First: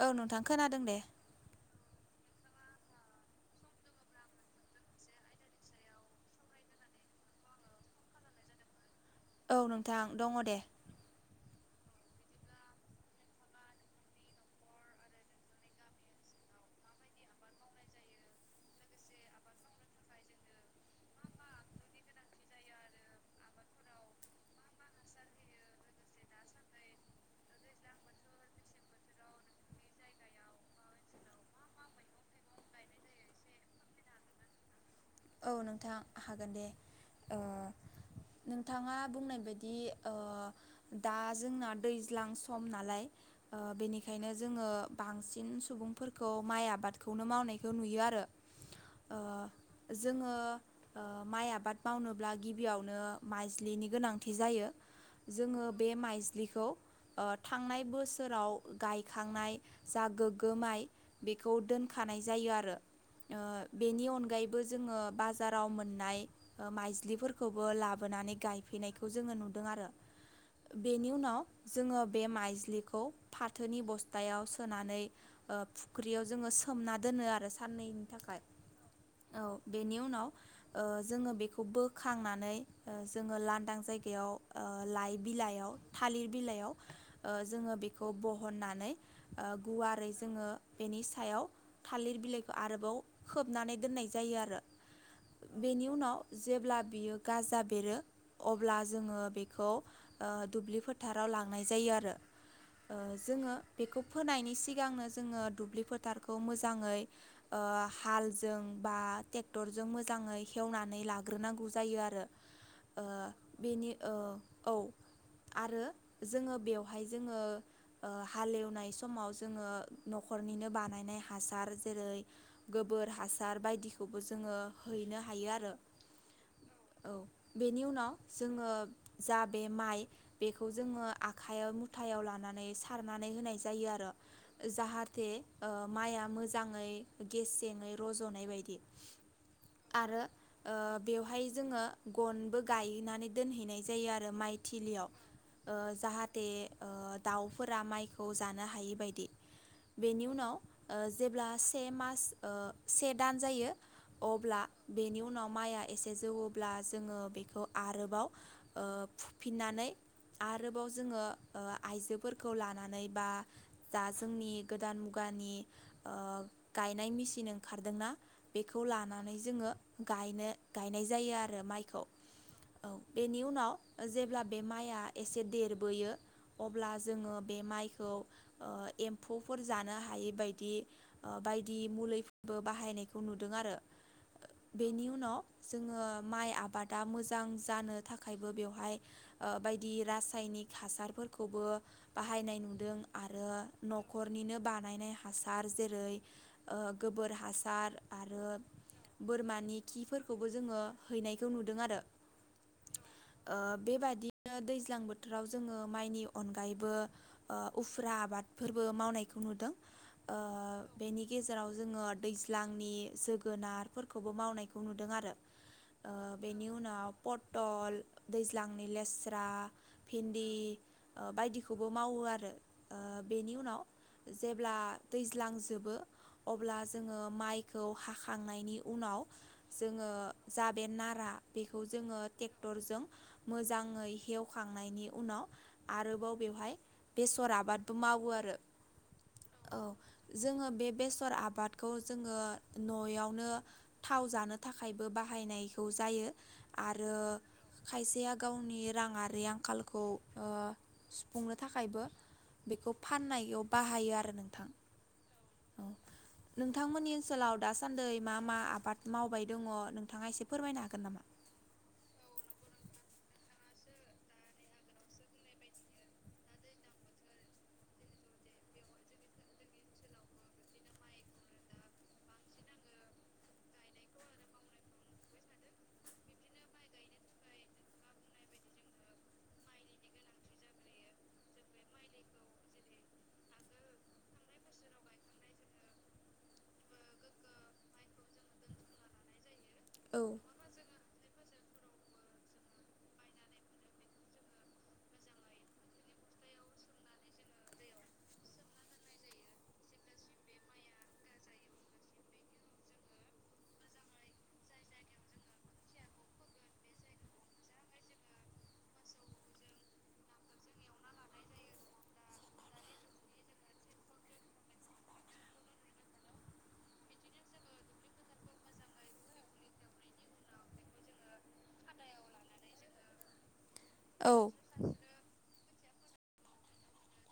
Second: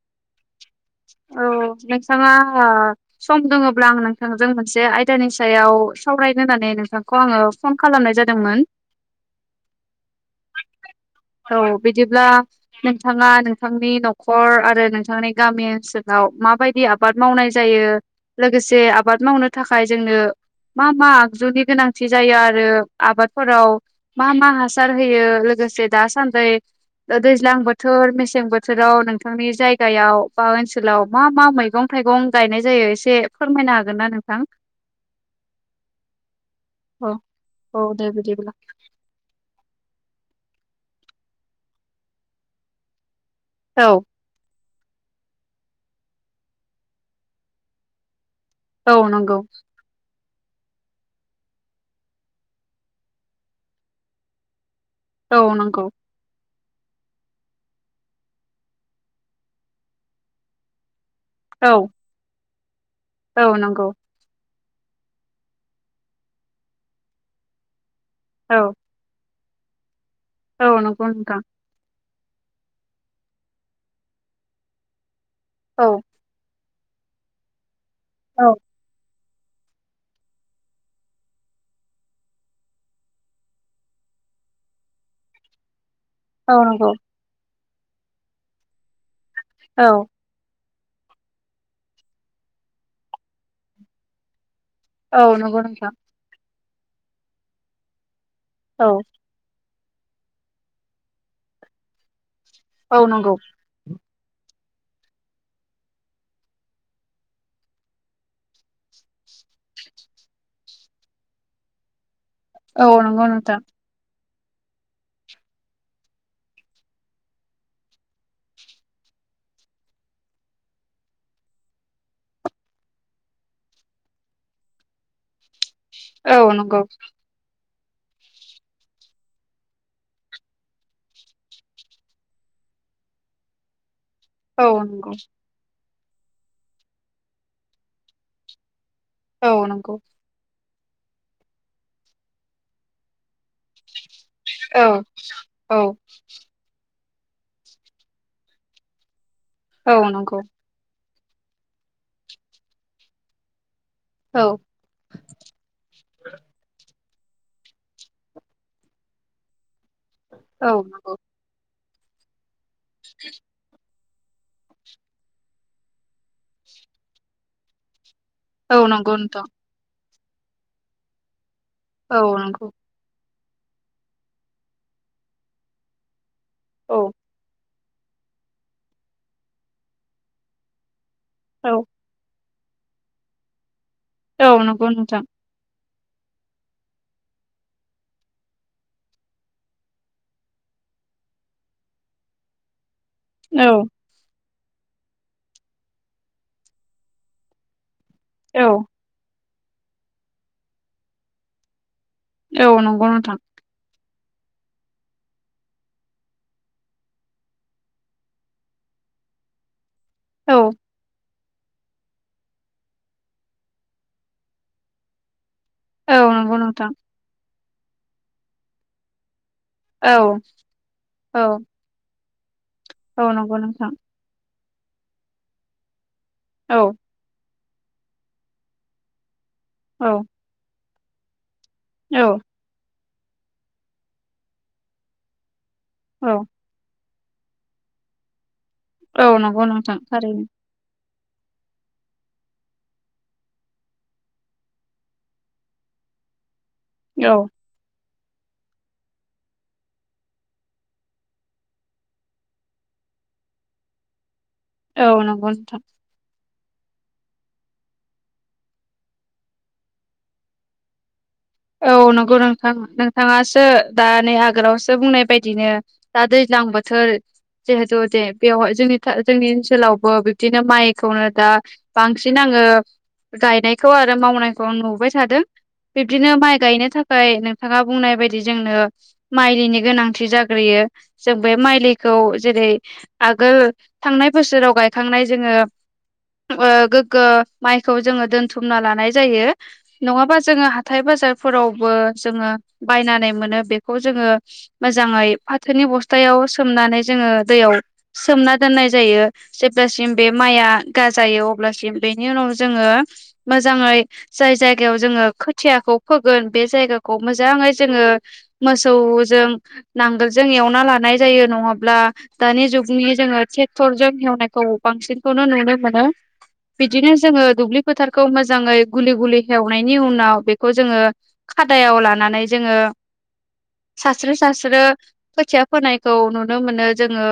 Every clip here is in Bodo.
औ नोंथां खोनादों दे औ नोंथाङा सम दोङब्ला आं नोंथांजों मोनसे आयदानि सायाव सावरायनो होननानै। नोंथांखौ आङो फन खालामनाय जादोंमोन। औ नोंथां दङ' दे। औ बिदिब्ला नोंथाङा नोंथांनि न'खर आरो नोंथांनि। गामि ओनसोलाव माबायदि आबाद मावनाय जायो लोगोसे आबाद मावनो थाखाय जोंनो। मा मा आगजुनि गोनांथि जायो आरो आबादफोराव मा मा हासार होयो? लोगोसे दासान्दै दैज्लां बोथोर मेसें बोथोराव नोंथांनि जायगायाव बा ओनसोलाव मा मा मैगं थाइगं गायनाय जायो एसे फोरमायनो हागोन ना नोंथां। औ नोंथां हागोन दे औ ओ औ दे बिदिब्ला नोंथाङा बुंनाय बायदि ओ। दा जोंना दैज्लां सम नालाय ओ औ बेनिखायनो जोङो बांसिन सुबुंफोरखौ माइ आबादखौनो मावनायखौ नुयो आरो। औ ओ नंगौ। जोङो ओ माइ आबाद मावनोब्ला गिबियावनो माज्लिनि गोनांथि जायो। औ जोङो नंगौ बे माइज्लिखौ ओ थांनाय बोसोराव गायखांनाय जा गोग्गोमाइ बेखौ औ दोनखानाय जायो आरो ओ औ नंगौ बेनि अनगायैबो। [unintelligible] जोङो बाजाराव मोननाय माइज्लिफोरखौबो लाबो औ औ नंगौ नोंथां [inaudible] बे माइज्लिखौ फाथोनि बस्थायाव सोनानै औ फुख्रियाव जोङो सोमना दोनो आरो साननै। औ। औ बेनि उनाव ओ जोङो बेखौ बोखांनानै जोङो लांदां जायगायाव ओ लाइ बिलाइयाव थालिर औ बिलाइयाव नंगौ ओ जोङो बेखौ बहननानै ओ औ गुवारै जोङो बेनि सायाव थालिर बिलाइखौ आरोबाव खोबनानै दोननाय जायो आरो। औ नंगौ बेनि नोंथां। उनाव जेब्ला बियो गाजा बेरो अब्ला औ जोङो बेखौ दुब्लि फोथाराव लांनाय जायो आरो औ नंगौ जोङो बेखौ फोनायनि सिगांनो जोङो दुब्लि फोथारखौ मोजाङै हालजों बा ट्रेक्टरजों मोजाङै हेवनानै लाग्रोनांगौ जायो आरो औ ओ नंगौ नोंथां। बेनि ओ औ आरो जोङो बेवहाय जोङो, हालेवनाय समाव जोङो न'खरनिनो बानायनाय हासार जेरै हासार बायदिखौबो जोङो हैनो हायो आरो। औ नंगौ। औ बेनि उनाव जोङो जा बे माइ बेखौ जोङो आखायाव मुथायाव लानानै माने सारनानै होनाय जायो आरो। औ नंगौ जाहाथे माइआ मोजाङै गेसेङै रज'नाय बायदि औ नंगौ। आरो बेवहाय जोङो गनबो गायनानै दोनहैनाय जायो आरो। आरो औ माइथिलियाव औ जाहाथे दाउफोरा माइखौ जानो हायि बदि औ बेनि नंगौ उनाव जेब्ला से मास से दान जायो औ अब्ला बेनि उनाव माइआ एसे जौवब्ला जोङो बेखौ आरोबाव फुफिननानै औ आरोबाव नंगौ जोङो आइजोफोरखौ लानानै बा दा जोंनि गोदान मुगानि गायनाय मेसिन ओंखारदोंना? औ बेखौ नंगौ लानानै नोंथां जोङोायनो गायनाय जायो आरो माइखौ औ नंगौ औ। बेनि उनाव जेब्ला बे माइआ एसे देरबोयो अब्ला औ जोङो बे माइ एम्फौफोर जानो हायै बायदि औ बायदि बो बाहायनायखौ नुदों आरो औ नंगौ बेनि नोंथां उनाव जोङो माइ आबादा मोजां जानो थाखायबो बेवहाय बायदि रासायनिक हासारफोरखौबो बाहायनाय नुदों आरो औ न'खरनिनो बानायनाय हासार जेरै गोबोर हासार आरो औ बोरमानि खिफोरखौबो जोङो हैनायखौ नुदों आरो औ नंगौ नोंथां बिदिनो दैज्लां बोथोराव जोङो माइनि अनगायैबो उफुर्रा आबादफोरबो मावनाय औ ननि गेजेराव जोङो दैज्लांनि जोगोनारफोरखौबो मावनायखौ नुदों आरो औ नंगौ बेनि नोंथां उनाव पटल दैज्लांनि लेस्रा औ भिन्दि औ बायदिखौबो मावो आरो ओ औ बेनि नंगौ उनाव नोंथां जेब्ला दैज्लांजोबो औ अब्ला जोङो माइ खौ हाखांनायनि उनाव औ जोङो जा बे नारा बेखौ जोङो ट्रेक्टरजों मोजाङै हेवखांनायनि उनाव आरोबाव बेवहाय बेसर आबादबो मावो आरो औ नंगौ नोंथां थारैनो फोर आबादखौ जोङो न'आवनो थाव जानो थाखायबो बाहायनायखौ जायो। यो आरो औ खायसेया गावनि राङारि आंखालखौ ओ सुफुंनो थाखायबो बेखौ फाननायाव बाहायो आरो नोंथां। औ नंगौ नोंथां। औ नोंथांमोननि ओनसोलाव दासान्दै मा मा आबाद मावबाय दङ नोंथाङा एसे फोरमायनो हागोन नामा? औ नंगौ नोंथां नोंथाङासो दा नै आगोलावसो बुंनाय बायदिनो दा दैज लां बोथोर जिहेथु दे बेव जोंनि था जोंनि ओनसोलावबो बिब्दिनो माइखौनो दा बांसिन नां ओ गायनायखौ आरो मावनायखौ आं नुबोबाय थादों। बि दिनो माइ गायनो थाखाय नोंथाङा बुंनाय बायदि जोंनो मायलिनि गोनांथि जाग्रोयो। जो बे माइलिखौ जेरै आगोल थांनाय बोसोराव गायखांनाय जोङो ओ गोग्गो माइखौ जोङो दोनथुमना लानाय जायो। औ नङाबा जोङो हा थाय बाजारफोरावबो जोङो बायनानै मोनो बेखौ जोङो मोजाङै फाथोनि बस्थायाव सोमनानै जोङो दैयाव सोमना दोननाय जायो। जेब्लासिम बे माइआ गाजायाव अब्लासिम बेनि उनाव जोङो मोजाङै जाय जायगायाव जोङो खो थियाखौ फोगोन बे जायगाखौ मोजाङै जोङो मोसौ जों नांगोलजों एवना लानाय जायो। नङाब्ला दानि जुगनि जोङो टेकथर जों हेवनायखौ बांसिनखौनो नु नुनो मोनो। बिदिनो जोङो दुब्लि फोथारखौ मोजाङै गुलि गुलि एवनायनि उनाव बेखौ जोङो खादायाव लानानै जोङो सास्रो औ सास्रो खोथिया फोनायखौ नुनो मोनो जोङो।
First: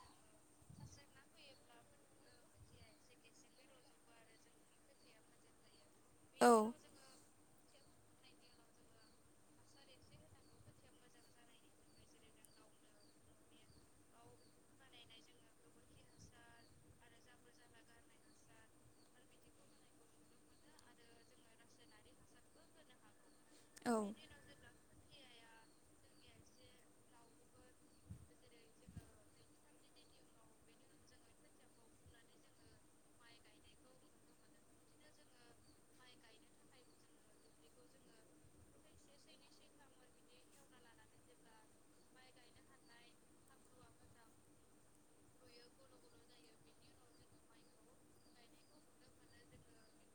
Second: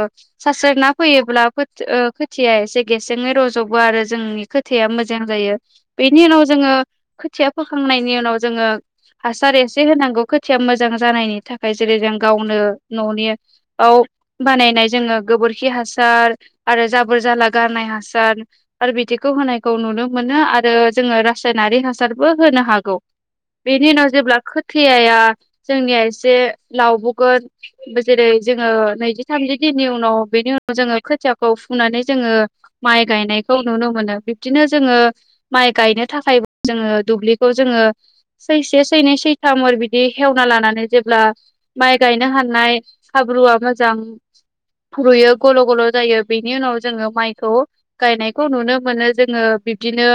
सास्रोना फोयोब्ला खोथ ओ खोथियाया एसे गेसेङै रज'बो आरो जोंनि खोथाया मोजां जायो। बेनि उनाव औ जोङो खोथिया फोखांनायनि उनाव जोङो हासार एसे होनांगौ खोथिया मोजां जानायनि थाखाय जेरै जों गावनो न'नि आव बानायनाय जोङो गोबोरखि हासार आरो जाबोर जाला गारनाय हासार आरो बिद दिखौ होनायखौ नुनो मोनो। आरो जोङो रासायनारि हासारबो होनो हागौ। बेनि उनाव जेब्ला खोथियाया जोंनिया एसे लावब'गोन जेरै जोङो नैजि थामजि दिननि उनाव बे बेनि उनाव जोङो खोथियाखौ फुनानै जोङो माइ गायनायखौ नुनो मोनो। बिब्दिनो जोङो माइ गायनो थाखाय जोङो दुब्लिखौ जोङो सैसे सैनै सैथाम ओरैबिदि हेवना लानानै जेब्ला माइ गाय गायनो हानाय हाब्रुआ मोजां फुरुयो गल' गल' जायो। बेनि उनाव जोङो माइखौ गायनायखौ नुनो मोनो जोङो। बिब्दिनो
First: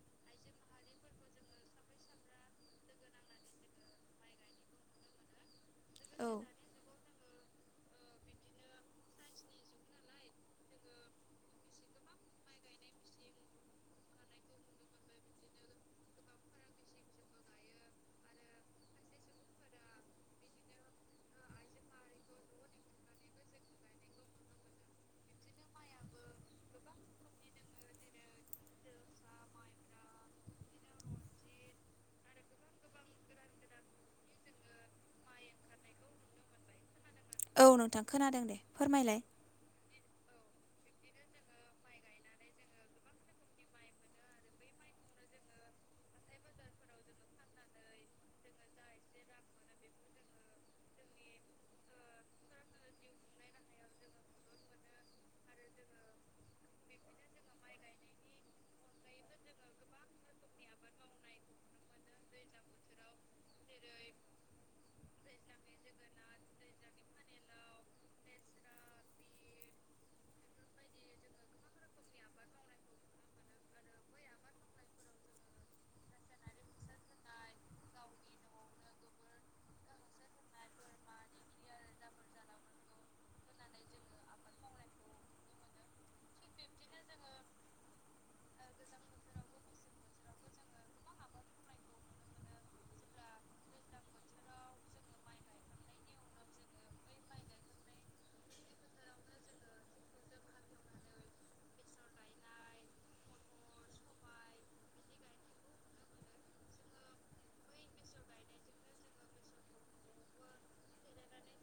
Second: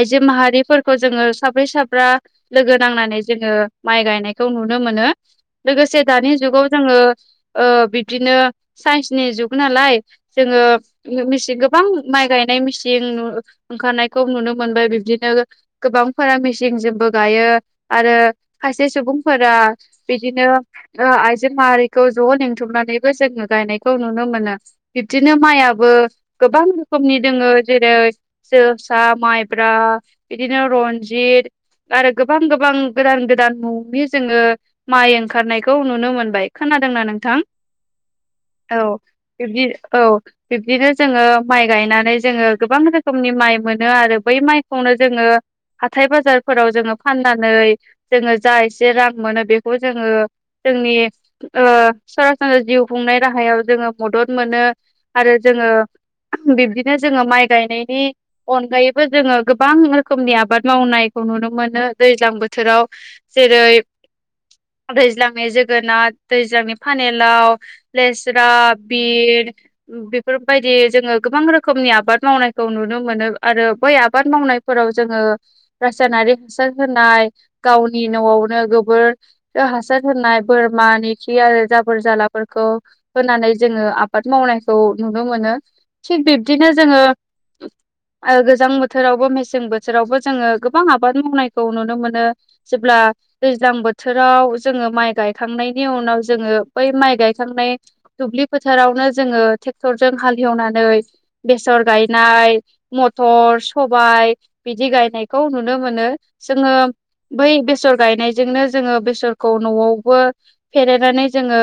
आइजो माहारिफोरखौ जोङो साब्रै साब्रा लोगो नांनानै जोङो माइ गायनायखौ नुनो मोनो। लोगोसे दानि औ जुगाव जोङो ओ बिब्दिनो सायन्सनि जुग नालाय जोङो मिसि गोबां माइ गायनाय मिसिं नु ओंखारनायखौ नुनो मोनबाय। बिबदिनो गोबां फोरा मिसिंजोबो गायो। आरो खायसे सुबुंफोरा बिदिनो ओ आ-आइजो माहारिखौ ज' लिंथुमनानैबो जोङो गायनायखौ नुनो मोनो। बिब्दिनो माइयाबो गोबां रोखोमनि दोङो जेरै जोसा, माइब्रा इदिनो रन जिर आरो गोबां गोबां गोदान गोदान मुंनि जोङो माइ ओंखारनायखौ नुनो मोनबाय। खोनादोंना नों थां औ नोंथां खोनादों दे औ फोरमायलाय बिबदि औ बिब्दिनो जोङो माइ गायनानै जोङो गोबां रोखोमनि माइ मोनो आरो बै माइखौनो जोङो। हाथाय बाजारफोराव जोङो फाननानै जोङो जा एसे रां मोनो बेखौ जोङो जोंनि ओ सरासनस्रा जिउ खुंनाय राहायाव जोङो मदद मोनो। आरो जोङो ओ बिब्दिनो जोङो माइ गायनायनि अनगायैबो जोङो गोबां रोखोमनि आबाद मावनायखौ नुनो मोनो दैज्लां बोथोराव। जेरै दैज्लांनि जोगोनार दैज्लांनि फानेलाव लेस्रा बि बेफोरबायदि जोङो गोबां रोखोमनि आबाद मावनायखौ नुनो मोनो आरो बै आबाद माव बुंनायफोराव जोङो रासायनारि हासार होनाय गावनि न'आवनो गोबोर ओ हासार होनाय बोरमानि खि आरो जाबोर जालाफोरखौ होनानै जोङो आबाद मावनायखौ नुनो मोनो। नो थिग बिब्दिनो जोङो ओ गोजां बोथोरावबो मेसें बोथोरावबो जोङो गोबां आबाद मावनायखौ नुनो मोनो जेब्ला दैज्लां बोथोराव जोङो माइ गाय गायखांनायनि उनाव जोङो बै माइ गायखांनाय दुब्लि फोथारावनो जोङो ट्रेक्टरजों हालेवनानै बेसर गायनाय मथर सबाइ बिदि गाय नायखौ नुनो मोनो जोङो बै बेसर गायनायजोंनो जोङो बेसरखौ न'आवबो फेरेनानै जोङो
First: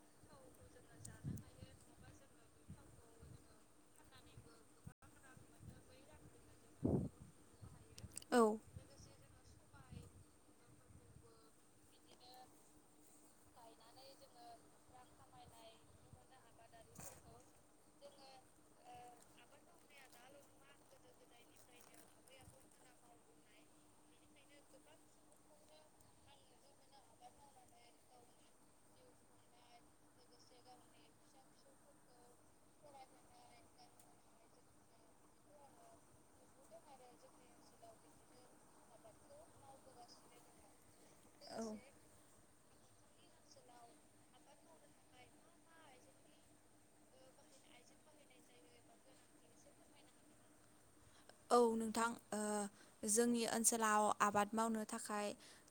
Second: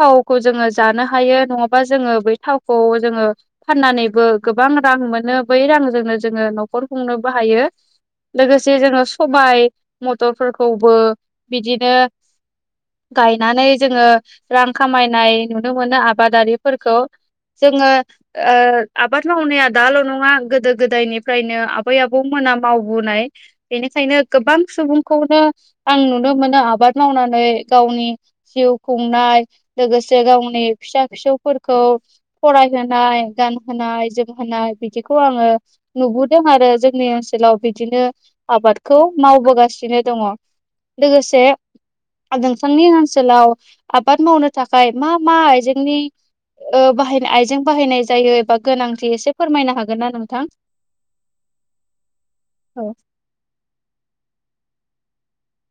थावखौ जोङो जानो हायो नङाबा जोङो बै थावखौ जोङो फाननानैबो। गोबां रां मोनो बै रांजोंनो जोङो न'खर खुंनोबो हायो औ लोगोसे जोङो सबाय म'थरफोरखौबो बिदिनो गायनानै जोङो रां खामायनाय नुनो मोनो आबादारिफोरखौ जोङो ओ आबाद मावनाया दाल' नङा गोदो गोदायनिफ्रायनो आ आबै आबौमोना मावबोनाय बेनिखायनो गोबां सुबुंखौनो आं नुनो मोनो आबाद आबाद मावनानै गावनि जिउ खुंनाय लोगोसे गावनि फिसा फिसौफोरखौ फरायहोनाय गानहोनाय जोमहोनाय बिदिखौ आङो नुबोदों आरो जोंनि ओनसोलाव बिदिनो आबादखौ मावबोगासि [unintelligible] दङ' लोगोसे औ ओनसोलाव आबाद मावनो थाखाय मा मा आयजेंनि ओ बाहायनाय आइजें बाहायनाय जायो एबा गोनांथि एसे फोरमायनो हागोन ना नोंथां? औ नोंथां ओ औ जोंनि ओनसोलाव आबाद मावनो थाखाय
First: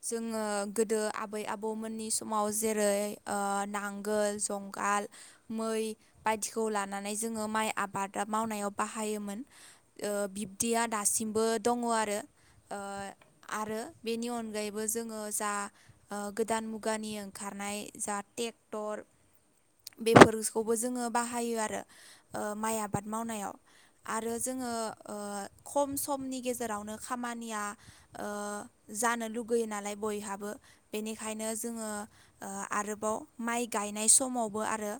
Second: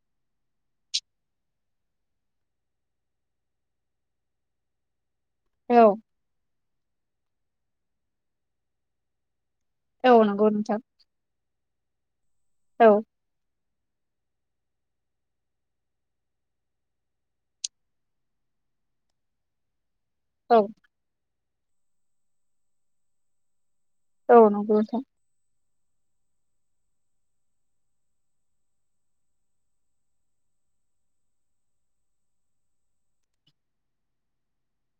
जोङो गोदो आबै आबौमोननि समाव जेरै ओ नां नांगोल जंगाल मै औ बायदिखौ लानानै जोङो माइ आबादा मावनायाव बाहायोमोन ओ औ नांगौ दासिमबो दङ आरो। ओ औ। आरो बेनि अनगायैबो जोङो जा ओ गोदान मुगानि ओंखारनाय जा टेक्टर औ बेफोरसखौबो जोङो बाहायो आरो माइ ओ आबाद मावनायाव। आरो औ जोङो नंगौ नोंथां ओ खम समनि गेजेरावनो खामानिया ओ जानो लुगैयो नालाय बयहाबो बेनिखायनो जोङो ओ आरोबाव माइ गायनाय समावबो आरो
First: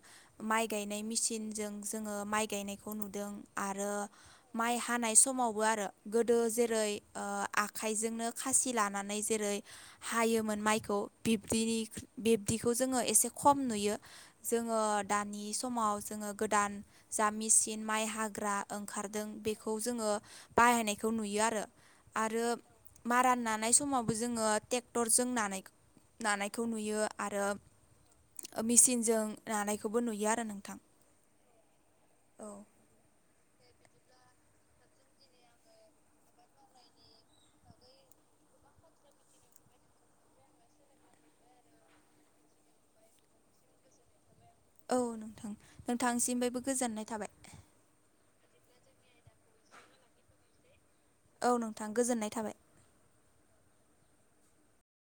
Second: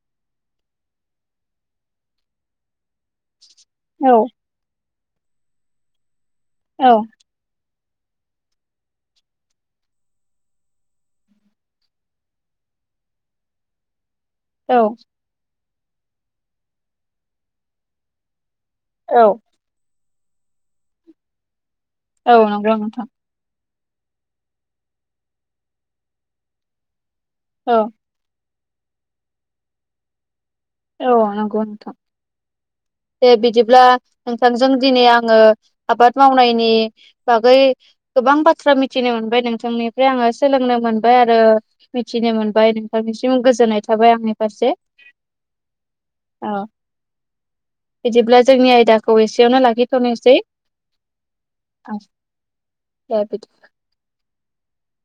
माइ गायनाय मिसिनजों जोङो माइ गायनाय खौ नुदों आरो औ माइ हानाय समावबो आरो गोदो जेरै औ ओ आख आखायजोंनो खासि लानानै जेरै हायोमोन माइखौ बिबदि बिबदिखौ जोङो एसे खम नुयो। औ जोङो दानि समाव जोङो गोदान जामिसिन माइ हाग्रा ओंखारदों बेखौ जोङो बाहायनायखौ नुयो आरो औ आरो नंगौ नोंथां माराना [unintelligible] समावबो जोङो टेक्टरजों नानायखो नानायखौ नुयो आरो औ ओ मिचनजों नानायखौबो नुयो आरो नोंथां औ नंगौ नोंथां। औ दे बिदिब्ला नोंथांजों दिनै आङो आबाद मावनायनि बागै गोबां बाथ्रा मिथिनो मोनबाय नोंथांनिफ्राय आङो सोलोंनो मोनबाय आरो मिथिनो मोनबाय नोंथांनि सिम गोजोन्नाय थाबाय आंनि फारसे औ नोंथां औ नोंथांसिमबायबो गोजोननाय थाबाय। बिदिब्ला जोंनि आयदाखौ एसेयावनो लाखिथ'नोसै औ नोंथां गोजोननाय थाबाय [unintelligible]